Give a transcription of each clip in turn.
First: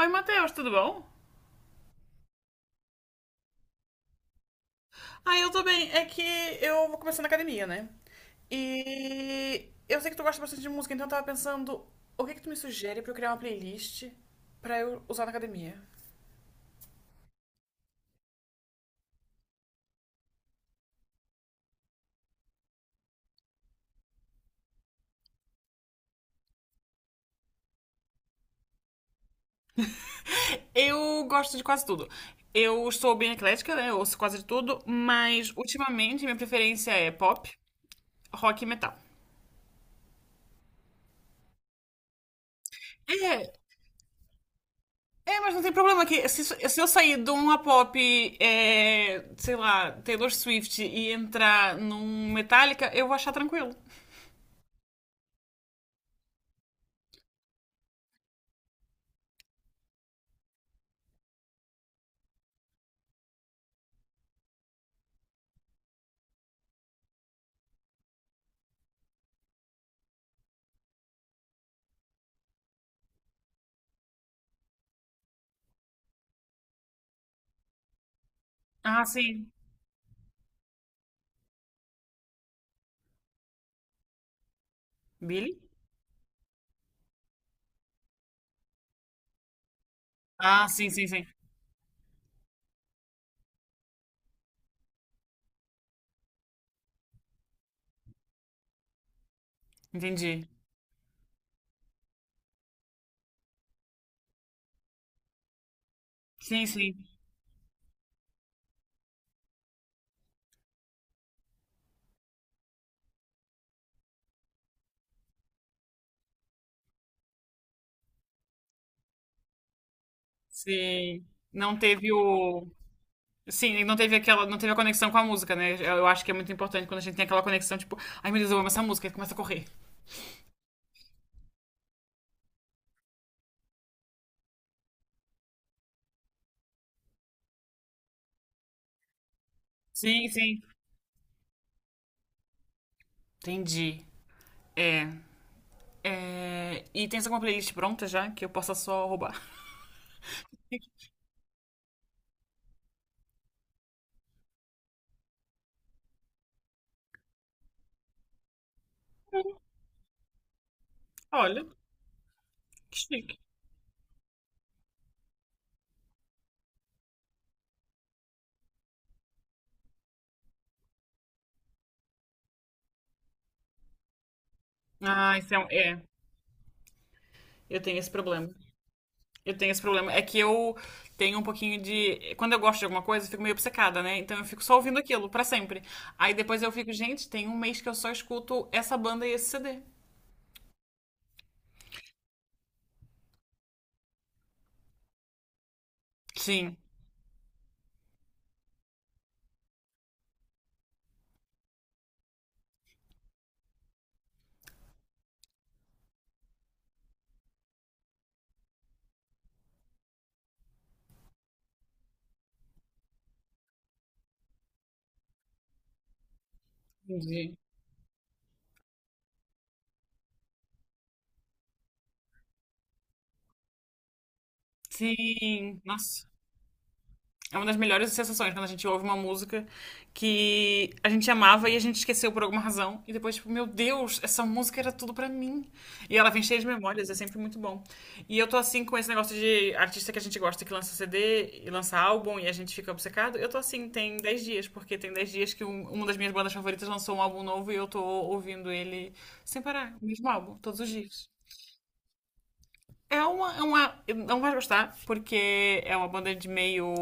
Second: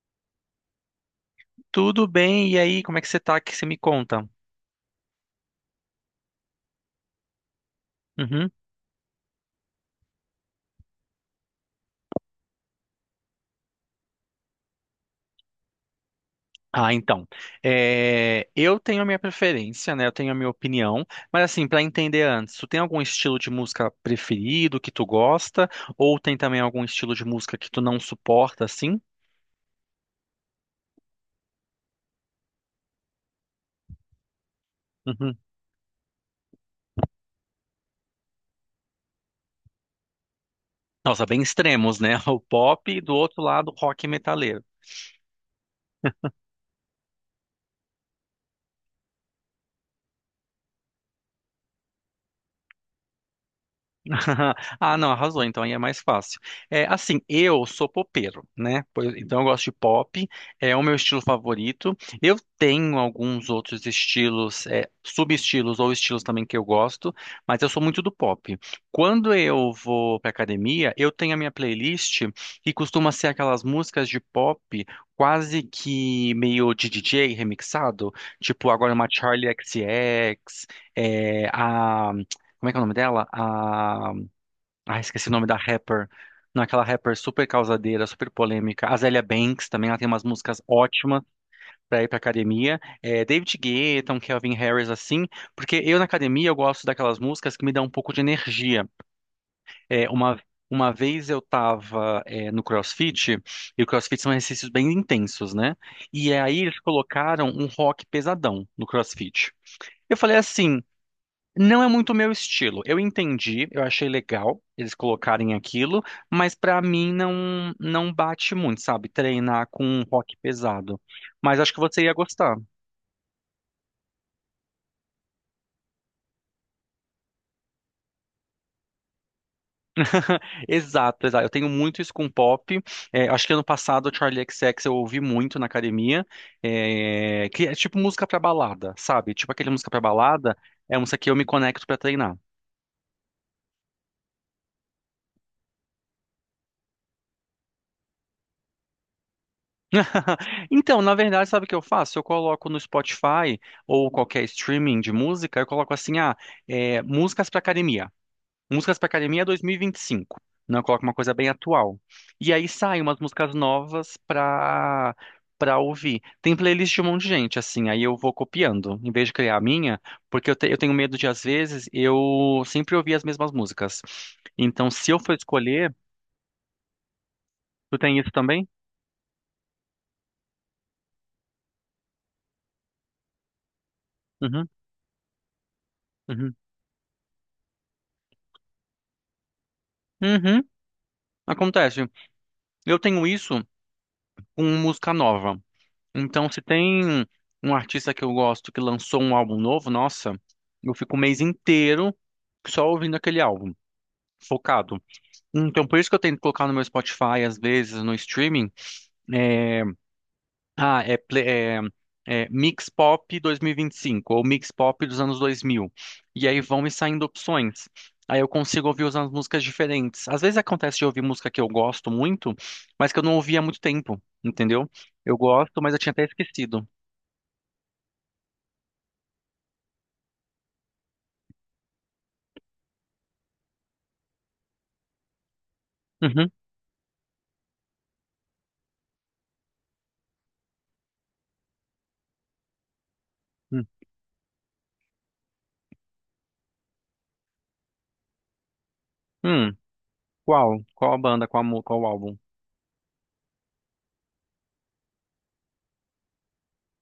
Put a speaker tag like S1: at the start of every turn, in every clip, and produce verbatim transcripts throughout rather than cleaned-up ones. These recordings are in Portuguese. S1: Oi, Matheus, tudo bom?
S2: Tudo bem, e aí, como é que você tá? Que você me conta?
S1: Ah, eu tô bem. É que eu vou começar na academia, né?
S2: Uhum.
S1: E eu sei que tu gosta bastante de música, então eu tava pensando, o que que tu me sugere pra eu criar uma playlist pra eu usar na academia?
S2: Ah, então. É, eu tenho a minha preferência, né? Eu tenho a minha opinião, mas assim, pra entender antes, tu tem algum estilo de música preferido que tu gosta, ou tem também algum estilo de música que tu não suporta, assim?
S1: Eu gosto de quase tudo. Eu sou bem eclética, né? Eu ouço quase de tudo,
S2: Uhum.
S1: mas ultimamente minha preferência é pop, rock e metal.
S2: Nossa, bem extremos, né? O pop e do outro
S1: É,
S2: lado, o rock e.
S1: É, mas não tem problema que se, se eu sair de uma pop, é, sei lá, Taylor Swift e entrar num Metallica, eu vou achar tranquilo.
S2: Ah, não, arrasou, então aí é mais fácil. É, assim, eu sou popeiro, né? Pois- Então eu gosto de pop, é o meu estilo favorito. Eu tenho alguns outros estilos, é, subestilos ou estilos também que eu gosto, mas eu sou muito do pop. Quando eu vou pra academia, eu tenho a minha playlist que costuma ser aquelas músicas de pop quase que meio de D J remixado, tipo agora
S1: Ah,
S2: uma Charli
S1: sim.
S2: X, C X, é, a como é que é o nome dela? Ah, esqueci o nome da
S1: Billy?
S2: rapper. Naquela rapper super causadeira, super polêmica. Azealia Banks também, ela tem umas músicas
S1: Ah, sim, sim,
S2: ótimas
S1: sim.
S2: pra ir pra academia. É, David Guetta, um Calvin Harris, assim. Porque eu na academia eu gosto daquelas músicas que me dão um pouco de energia. É, uma,
S1: Entendi.
S2: uma vez eu tava, é, no CrossFit, e o CrossFit são exercícios bem intensos, né? E aí
S1: Sim,
S2: eles
S1: sim.
S2: colocaram um rock pesadão no CrossFit. Eu falei assim. Não é muito o meu estilo. Eu entendi, eu achei legal eles colocarem aquilo, mas pra mim não não bate muito, sabe? Treinar com um rock pesado.
S1: Sim.
S2: Mas acho que
S1: Não
S2: você ia
S1: teve
S2: gostar.
S1: o. Sim, não teve aquela, não teve a conexão com a música, né? Eu eu acho que é muito importante quando a gente tem aquela conexão, tipo, ai meu Deus, eu amo essa música, e começa a correr.
S2: Exato, exato. Eu tenho muito isso com pop. É, acho que ano passado o Charlie X X eu ouvi muito na academia, é, que é tipo música pra balada, sabe? Tipo aquele música pra
S1: Sim,
S2: balada
S1: sim.
S2: é um música que eu me conecto pra treinar.
S1: Entendi. É. É, e tens alguma playlist pronta já que eu possa só roubar?
S2: Então, na verdade, sabe o que eu faço? Eu coloco no Spotify ou qualquer streaming de música, eu coloco assim, ah, é, músicas para academia. Músicas para academia dois mil e vinte e cinco. Não, eu coloco uma coisa bem
S1: Olha,
S2: atual. E aí
S1: que
S2: saem umas
S1: chique.
S2: músicas novas para para ouvir. Tem playlist de um monte de gente, assim, aí eu vou copiando, em vez de criar a minha, porque eu, te- eu tenho medo de, às vezes, eu sempre ouvir as mesmas músicas. Então, se eu for
S1: Ah, isso é, um-
S2: escolher,
S1: é. Eu
S2: tu
S1: tenho esse
S2: tem isso
S1: problema.
S2: também?
S1: Eu tenho esse problema. É que eu tenho um pouquinho de. Quando eu gosto de alguma coisa, eu fico meio obcecada, né? Então eu fico
S2: Uhum,
S1: só ouvindo aquilo pra sempre. Aí
S2: uhum,
S1: depois eu fico, gente, tem um mês que eu só escuto essa banda e esse C D.
S2: uhum, acontece. Eu tenho isso. com música nova. Então, se
S1: Sim.
S2: tem um artista que eu gosto que lançou um álbum novo, nossa, eu fico o mês inteiro só ouvindo aquele álbum, focado. Então, por isso que eu tento colocar no meu Spotify, às vezes, no streaming, é, ah, é, ple- é, é Mix Pop dois mil e vinte e cinco ou Mix Pop dos anos dois mil. E aí vão me saindo
S1: Entendi.
S2: opções. Aí eu consigo ouvir umas músicas diferentes. Às vezes acontece de ouvir música que eu gosto muito, mas que eu não ouvi há muito tempo, entendeu? Eu gosto,
S1: Sim.
S2: mas eu tinha até
S1: Nossa.
S2: esquecido.
S1: É uma das melhores sensações quando a gente ouve uma música que a gente amava e a gente esqueceu por alguma razão. E depois, tipo, meu Deus, essa música era tudo pra mim. E ela vem
S2: Uhum.
S1: cheia de memórias, é sempre muito bom. E eu tô assim com esse negócio de artista que a gente gosta que lança C D e lança álbum e a gente fica obcecado. Eu tô
S2: Hum.
S1: assim, tem dez dias, porque tem dez dias que um- uma das minhas bandas favoritas lançou um álbum novo e eu tô ouvindo ele sem
S2: Hum.
S1: parar, o mesmo álbum, todos
S2: Qual?
S1: os
S2: Qual a
S1: dias.
S2: banda? Qual, a mu- qual o álbum?
S1: É uma, é uma. Não vai gostar, porque é uma banda de meio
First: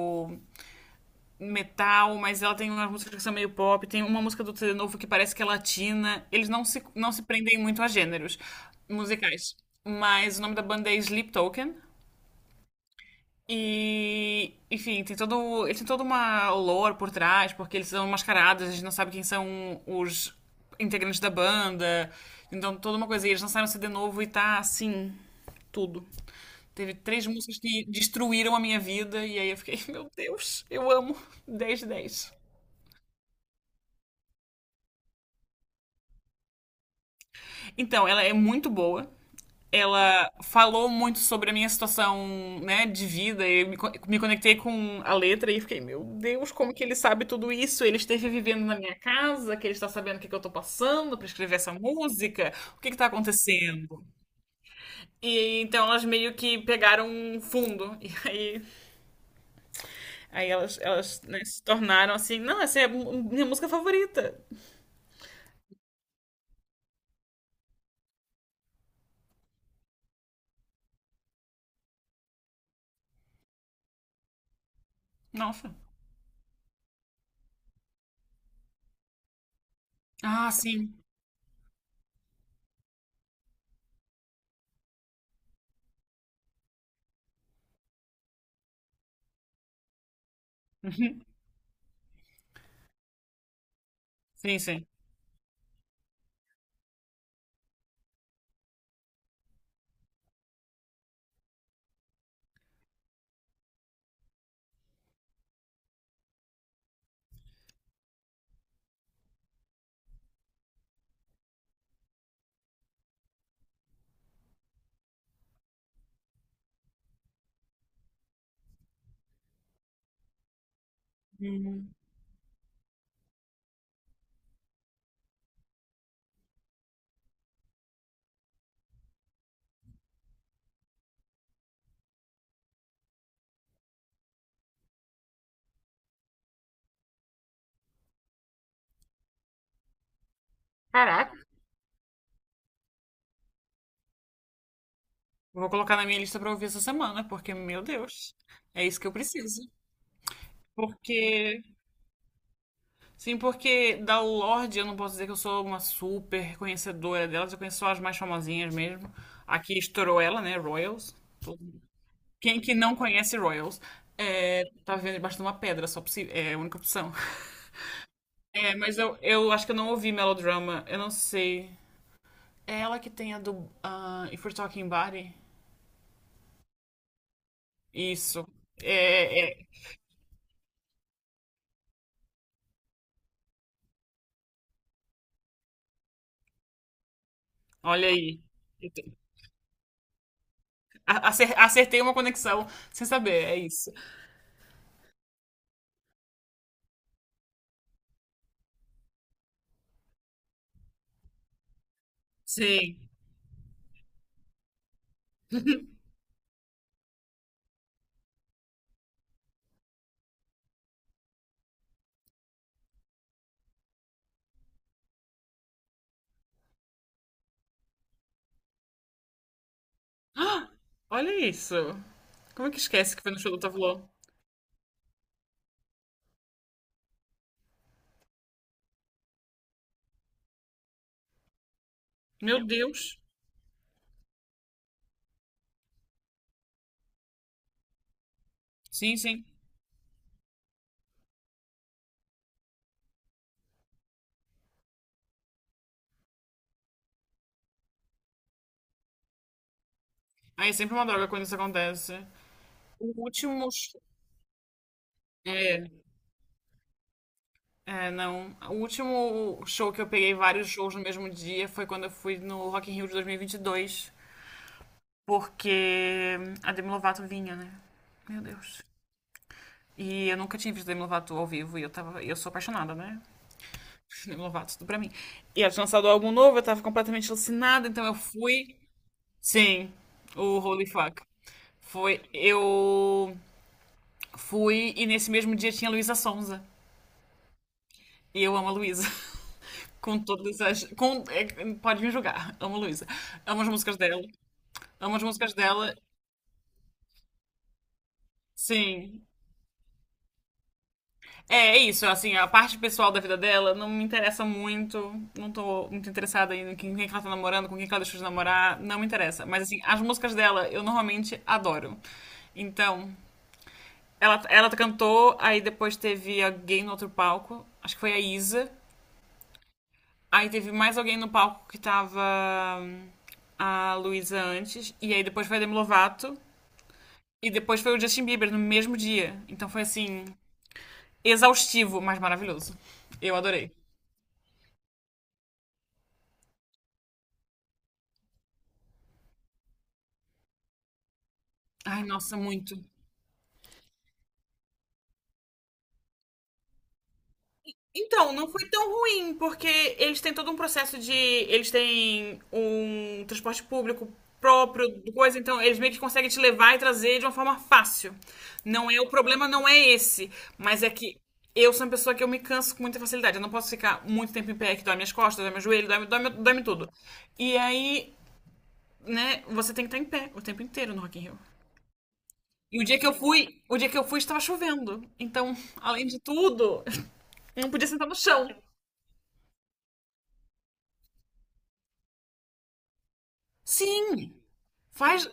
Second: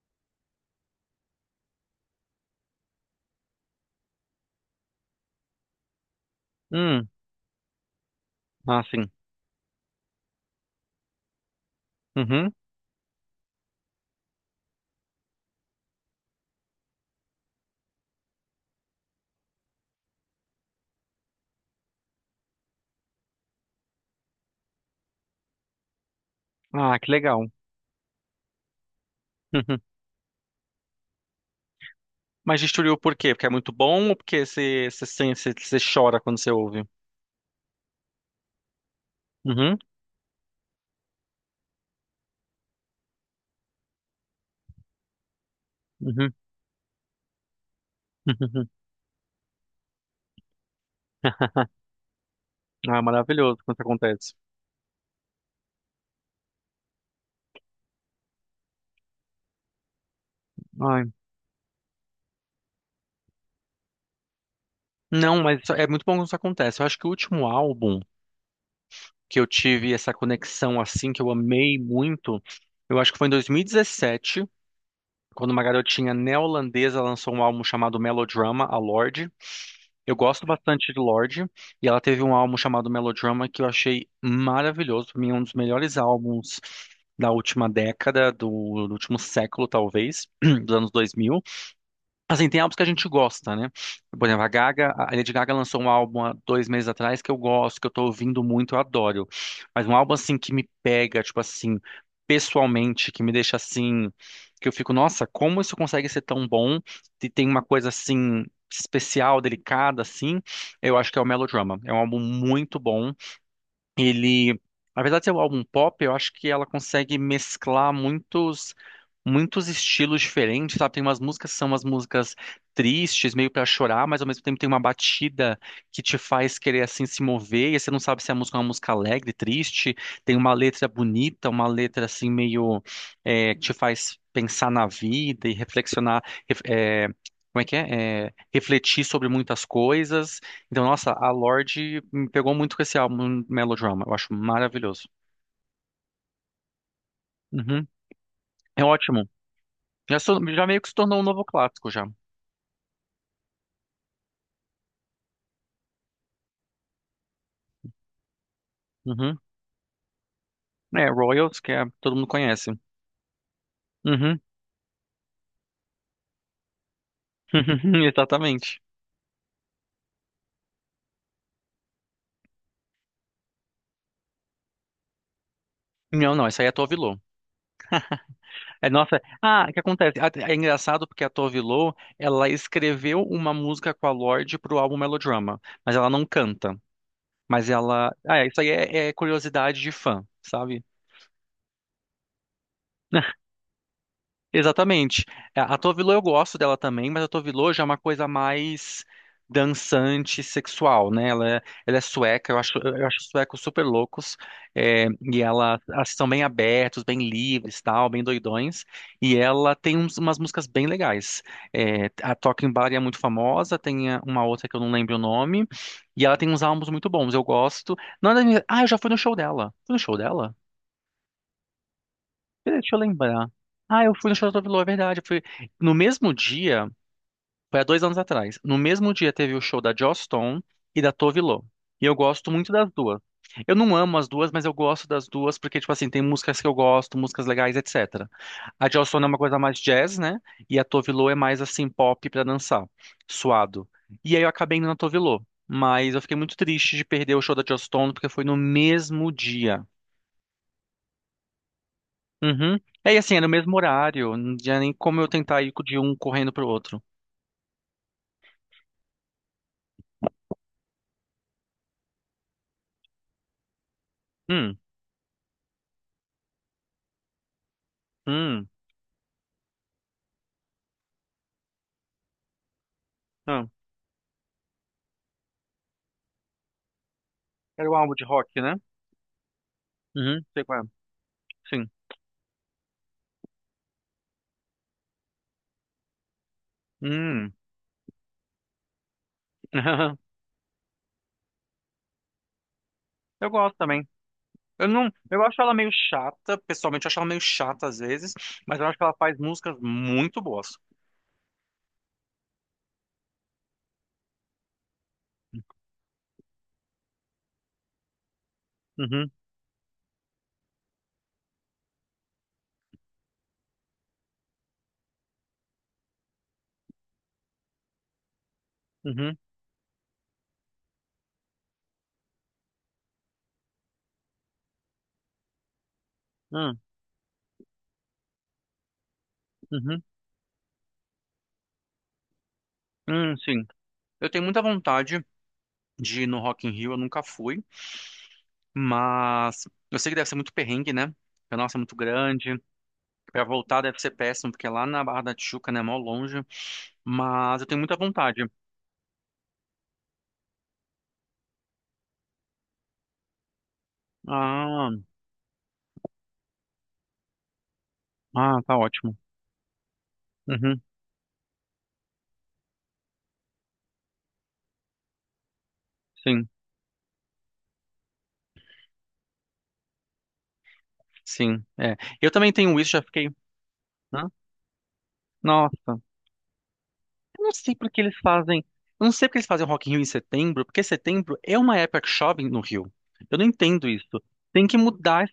S1: metal, mas ela tem umas músicas que são meio pop, tem uma música do C D novo que parece que é latina. Eles não se,
S2: Hum.
S1: não se prendem muito a gêneros
S2: Ah, sim.
S1: musicais. Mas o nome da banda é Sleep Token.
S2: Uhum.
S1: E, enfim, tem todo, ele tem toda uma lore por trás, porque eles são mascarados, a gente não sabe quem são os integrantes da banda. Então, toda uma coisa. E eles lançaram um C D novo e tá assim, tudo. Teve
S2: Ah, que
S1: três
S2: legal.
S1: músicas que destruíram a minha vida, e aí eu fiquei,
S2: Uhum.
S1: meu Deus, eu amo dez de dez.
S2: Mas destruiu por quê? Porque é muito bom ou porque você você sente- você- você chora quando você ouve?
S1: Então, ela é muito boa.
S2: Uhum.
S1: Ela falou muito sobre a minha situação, né, de vida. Eu me, co- me conectei com a letra e fiquei, meu
S2: Uhum.
S1: Deus, como que ele sabe tudo isso? Ele esteve vivendo na minha casa, que ele está sabendo o que que eu tô passando para escrever essa música. O que que
S2: Ah, é
S1: tá
S2: maravilhoso quando isso
S1: acontecendo?
S2: acontece.
S1: E então elas meio que pegaram um fundo. E aí, aí elas,
S2: Ai.
S1: elas, né, se tornaram assim, não, essa é a mu- minha música favorita.
S2: Não, mas isso- é muito bom quando isso acontece. Eu acho que o último álbum que eu tive essa conexão assim, que eu amei muito, eu acho que foi em dois mil e dezessete, quando uma
S1: Nossa.
S2: garotinha neozelandesa lançou um álbum chamado Melodrama, a Lorde. Eu gosto
S1: Ah,
S2: bastante
S1: sim.
S2: de Lorde, e ela teve um álbum chamado Melodrama que eu achei maravilhoso. Pra mim, é um dos melhores álbuns da última década, do, do último século, talvez, dos anos
S1: Uhum.
S2: dois mil. Assim, tem álbuns que a gente gosta, né? Por exemplo, a
S1: Sim, sim.
S2: Gaga, a Lady Gaga lançou um álbum há dois meses atrás que eu gosto, que eu tô ouvindo muito, eu adoro. Mas um álbum, assim, que me pega, tipo assim, pessoalmente, que me deixa assim, que eu fico, nossa, como isso consegue ser tão bom? E tem uma coisa, assim, especial, delicada, assim, eu acho que é o Melodrama. É um álbum muito bom, ele, apesar de ser um álbum pop, eu acho que ela consegue mesclar muitos muitos estilos diferentes, sabe? Tem umas músicas que são umas músicas tristes, meio pra chorar, mas ao mesmo tempo tem uma batida que te faz querer assim se mover, e você não sabe se a música é uma música alegre, triste, tem uma letra bonita, uma letra assim meio é, que te faz pensar na vida e reflexionar, ref- é, como é que é? É, refletir sobre muitas coisas. Então, nossa, a
S1: Caraca.
S2: Lorde me pegou muito com esse álbum Melodrama. Eu acho maravilhoso.
S1: Vou colocar na minha lista pra ouvir essa semana, porque, meu
S2: Uhum.
S1: Deus,
S2: É
S1: é isso que eu
S2: ótimo.
S1: preciso.
S2: Já, sou- já meio que se tornou um novo
S1: Porque,
S2: clássico já.
S1: sim, porque da Lorde eu não posso dizer que eu sou uma super conhecedora delas, eu conheço só as mais famosinhas mesmo.
S2: Uhum.
S1: Aqui estourou ela, né?
S2: É,
S1: Royals.
S2: Royals, que é, todo mundo
S1: Quem
S2: conhece.
S1: que não conhece Royals?
S2: Uhum.
S1: É, tá vendo debaixo de uma pedra, só possi- é a única opção. É,
S2: Exatamente.
S1: mas eu, eu acho que eu não ouvi Melodrama, eu não sei. É ela que tem a do ah, If We're Talking Body?
S2: Não, não, essa aí é a Tove Lo.
S1: Isso.
S2: É, nossa,
S1: É, é.
S2: ah,
S1: é.
S2: o que acontece? Ah, é engraçado porque a Tove Lo, ela escreveu uma música com a Lorde pro álbum Melodrama, mas ela não canta. Mas
S1: Olha
S2: ela, ah,
S1: aí.
S2: é, isso aí é, é curiosidade de fã, sabe?
S1: A- Acer- Acertei uma conexão sem saber, é isso.
S2: Exatamente. A a Tovilo eu gosto dela também, mas a Tovilo já é uma coisa mais dançante, sexual, né? Ela é, ela é sueca, eu acho,
S1: Sim.
S2: eu acho os suecos super loucos, é, e ela, elas são bem abertos, bem livres, tal, bem doidões, e ela tem uns- umas músicas bem legais. É, a Talking Bar é muito famosa, tem a- uma outra que eu não lembro o nome, e ela tem uns álbuns muito bons, eu gosto. Não, é da minha- ah, eu já fui no show dela. Fui no show dela?
S1: Olha isso. Como é que
S2: Peraí, deixa eu
S1: esquece que foi no
S2: lembrar.
S1: show do Tavlô?
S2: Ah, eu fui no show da Tove Lo, é verdade. eu Fui... No mesmo dia, foi há dois anos atrás, no mesmo dia teve o show da Joss Stone e da Tove Lo. E eu gosto
S1: Meu
S2: muito das
S1: Deus.
S2: duas. Eu não amo as duas, mas eu gosto das duas porque, tipo assim, tem músicas que eu gosto, músicas legais, etcétera. A Joss
S1: Sim,
S2: Stone é uma
S1: sim.
S2: coisa mais jazz, né? E a Tove Lo é mais, assim, pop pra dançar, suado. E aí eu acabei indo na Tove Lo. Mas eu fiquei muito triste de perder o show da Joss Stone porque foi no mesmo dia.
S1: Aí é sempre uma droga quando isso acontece.
S2: Uhum. É, e
S1: O
S2: assim, é no
S1: último
S2: mesmo
S1: sh-
S2: horário, não tinha nem como eu tentar ir
S1: É,
S2: de um correndo pro outro.
S1: é, não. O último show que eu peguei vários shows no mesmo dia foi quando eu fui no Rock in Rio de dois mil e e vinte e dois,
S2: Hum,
S1: porque a Demi Lovato vinha, né? Meu
S2: hum,
S1: Deus. E eu nunca tinha visto a Demi Lovato ao vivo e eu tava, eu sou apaixonada, né?
S2: ah.
S1: Demi Lovato, tudo pra mim. E ela tinha lançado um álbum novo, eu tava completamente alucinada,
S2: Era o
S1: então
S2: álbum
S1: eu
S2: de rock, né?
S1: fui. Sim,
S2: Uhum,
S1: o
S2: sei qual
S1: Holy
S2: é.
S1: Fuck.
S2: Sim.
S1: Foi. Eu fui e nesse mesmo dia tinha Luísa Sonza.
S2: Hum.
S1: E eu amo a Luísa. Com todas as. Com, é, pode me julgar. Amo a Luísa.
S2: Eu
S1: Amo as
S2: gosto
S1: músicas
S2: também.
S1: dela.
S2: Eu não,
S1: Amo as
S2: eu
S1: músicas
S2: acho ela meio
S1: dela.
S2: chata, pessoalmente eu acho ela meio chata às vezes, mas eu acho que ela
S1: Sim.
S2: faz músicas muito boas.
S1: É é isso, assim, a parte pessoal da vida dela não me interessa muito. Não tô muito interessada em quem, quem que ela tá namorando, com quem que ela deixou de namorar, não me
S2: Uhum,
S1: interessa. Mas assim, as músicas dela eu normalmente adoro. Então, ela, ela cantou, aí depois teve alguém no outro palco, acho que foi a Isa.
S2: uhum,
S1: Aí teve mais alguém no palco que tava hum, a Luísa antes, e aí depois foi a Demi Lovato,
S2: hum,
S1: e depois foi o Justin Bieber no mesmo dia. Então foi
S2: uhum,
S1: assim, exaustivo, mas maravilhoso. Eu
S2: hum, sim.
S1: adorei.
S2: Eu tenho muita vontade de ir no Rock in Rio, eu nunca fui, mas eu sei que deve ser muito perrengue, né? Porque, nossa, é muito
S1: Ai, nossa,
S2: grande.
S1: muito.
S2: Pra voltar deve ser péssimo, porque é lá na Barra da Tijuca, né? Mó longe. Mas eu tenho muita
S1: Então,
S2: vontade.
S1: não foi tão ruim, porque eles têm todo um processo de. Eles têm um transporte público próprio,
S2: Ah,
S1: do coisa, então eles meio que conseguem te levar e trazer de uma forma fácil.
S2: ah, tá
S1: Não é o
S2: ótimo.
S1: problema, não é esse.
S2: Uhum,
S1: Mas é que eu sou uma pessoa que eu me canso com muita facilidade. Eu não posso ficar muito tempo em pé, que dói minhas costas, dói meu joelho, dói, dói,
S2: sim,
S1: dói tudo. E aí, né, você tem que estar em pé o tempo inteiro no Rock in Rio.
S2: sim. É. Eu também tenho
S1: E o
S2: isso,
S1: dia
S2: já
S1: que eu
S2: fiquei.
S1: fui, o dia que eu fui
S2: Hã?
S1: estava chovendo. Então,
S2: Nossa,
S1: além de tudo,
S2: eu não
S1: não
S2: sei
S1: podia
S2: porque
S1: sentar no
S2: eles
S1: chão.
S2: fazem. Eu não sei porque eles fazem Rock in Rio em setembro, porque setembro é uma época que chove no Rio. Eu não entendo isso.
S1: Sim.
S2: Tem que mudar.
S1: Faz,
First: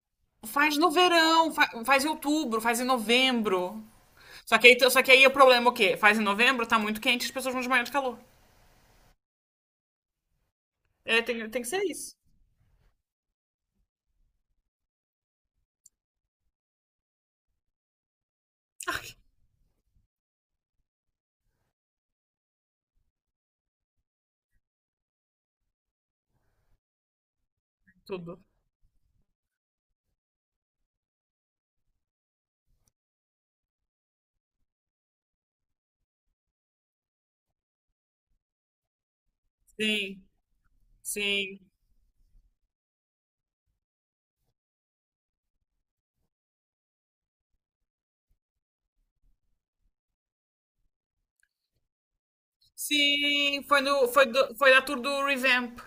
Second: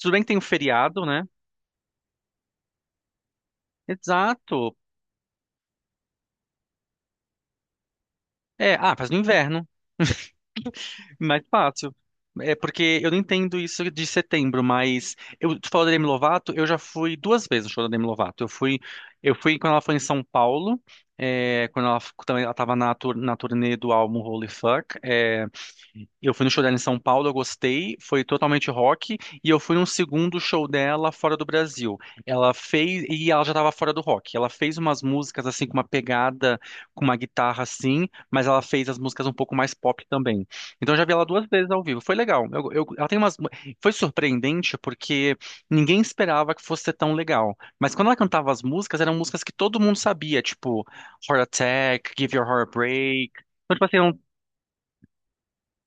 S2: Tudo bem que tem um
S1: faz no
S2: feriado, né?
S1: verão, fa- faz, em outubro, faz em novembro. Só que,
S2: Exato.
S1: aí, só que aí o problema é o quê? Faz em novembro, tá muito quente, as pessoas vão desmaiar de calor.
S2: É, ah, faz no inverno.
S1: É,
S2: Mais
S1: tem, tem que ser
S2: fácil.
S1: isso.
S2: É porque eu não entendo isso de setembro, mas eu tu falou da Demi Lovato, eu já fui duas vezes no show da Demi Lovato. Eu fui, eu fui quando ela foi em São Paulo, é, quando ela f- também ela estava na, tur- na turnê do álbum Holy Fuck. É, eu fui no show dela em São Paulo, eu gostei, foi
S1: Tudo.
S2: totalmente rock, e eu fui num segundo show dela fora do Brasil. Ela fez, e ela já estava fora do rock. Ela fez umas músicas assim com uma pegada, com uma guitarra assim, mas ela fez as músicas um pouco mais pop
S1: Sim,
S2: também. Então eu já vi ela duas
S1: sim.
S2: vezes ao vivo. Foi legal. Eu- eu- ela tem umas, foi surpreendente porque ninguém esperava que fosse ser tão legal. Mas quando ela cantava as músicas, eram músicas que todo mundo sabia, tipo Heart Attack, Give Your Heart a Break.
S1: Sim,
S2: Então,
S1: foi,
S2: tipo
S1: no,
S2: assim,
S1: foi, do, foi da tour do Revamp.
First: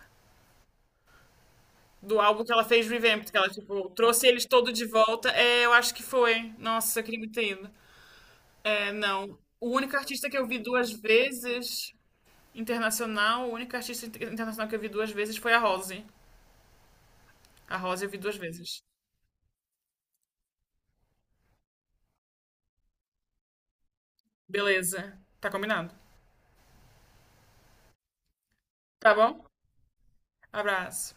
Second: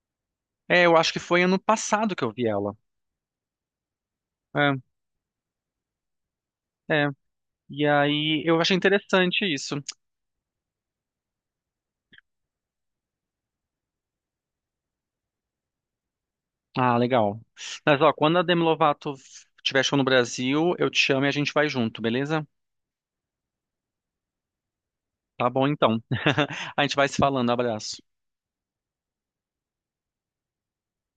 S2: é, eu acho que foi ano passado
S1: Do
S2: que eu
S1: álbum
S2: vi
S1: que ela
S2: ela.
S1: fez Revamp, que ela, tipo, trouxe eles todos
S2: É,
S1: de volta. É, eu acho que foi. Nossa, eu
S2: é.
S1: queria muito ter ido.
S2: E aí eu achei
S1: É, não.
S2: interessante
S1: O
S2: isso.
S1: único artista que eu vi duas vezes Internacional, a única artista inter- internacional que eu vi duas vezes foi a Rose.
S2: Ah, legal.
S1: A
S2: Mas
S1: Rose eu
S2: ó,
S1: vi
S2: quando
S1: duas
S2: a Demi
S1: vezes.
S2: Lovato tiver show no Brasil, eu te chamo e a gente vai junto, beleza?
S1: Beleza.
S2: Tá
S1: Tá
S2: bom
S1: combinado.
S2: então. A gente vai se falando. Abraço.
S1: Tá bom? Abraço.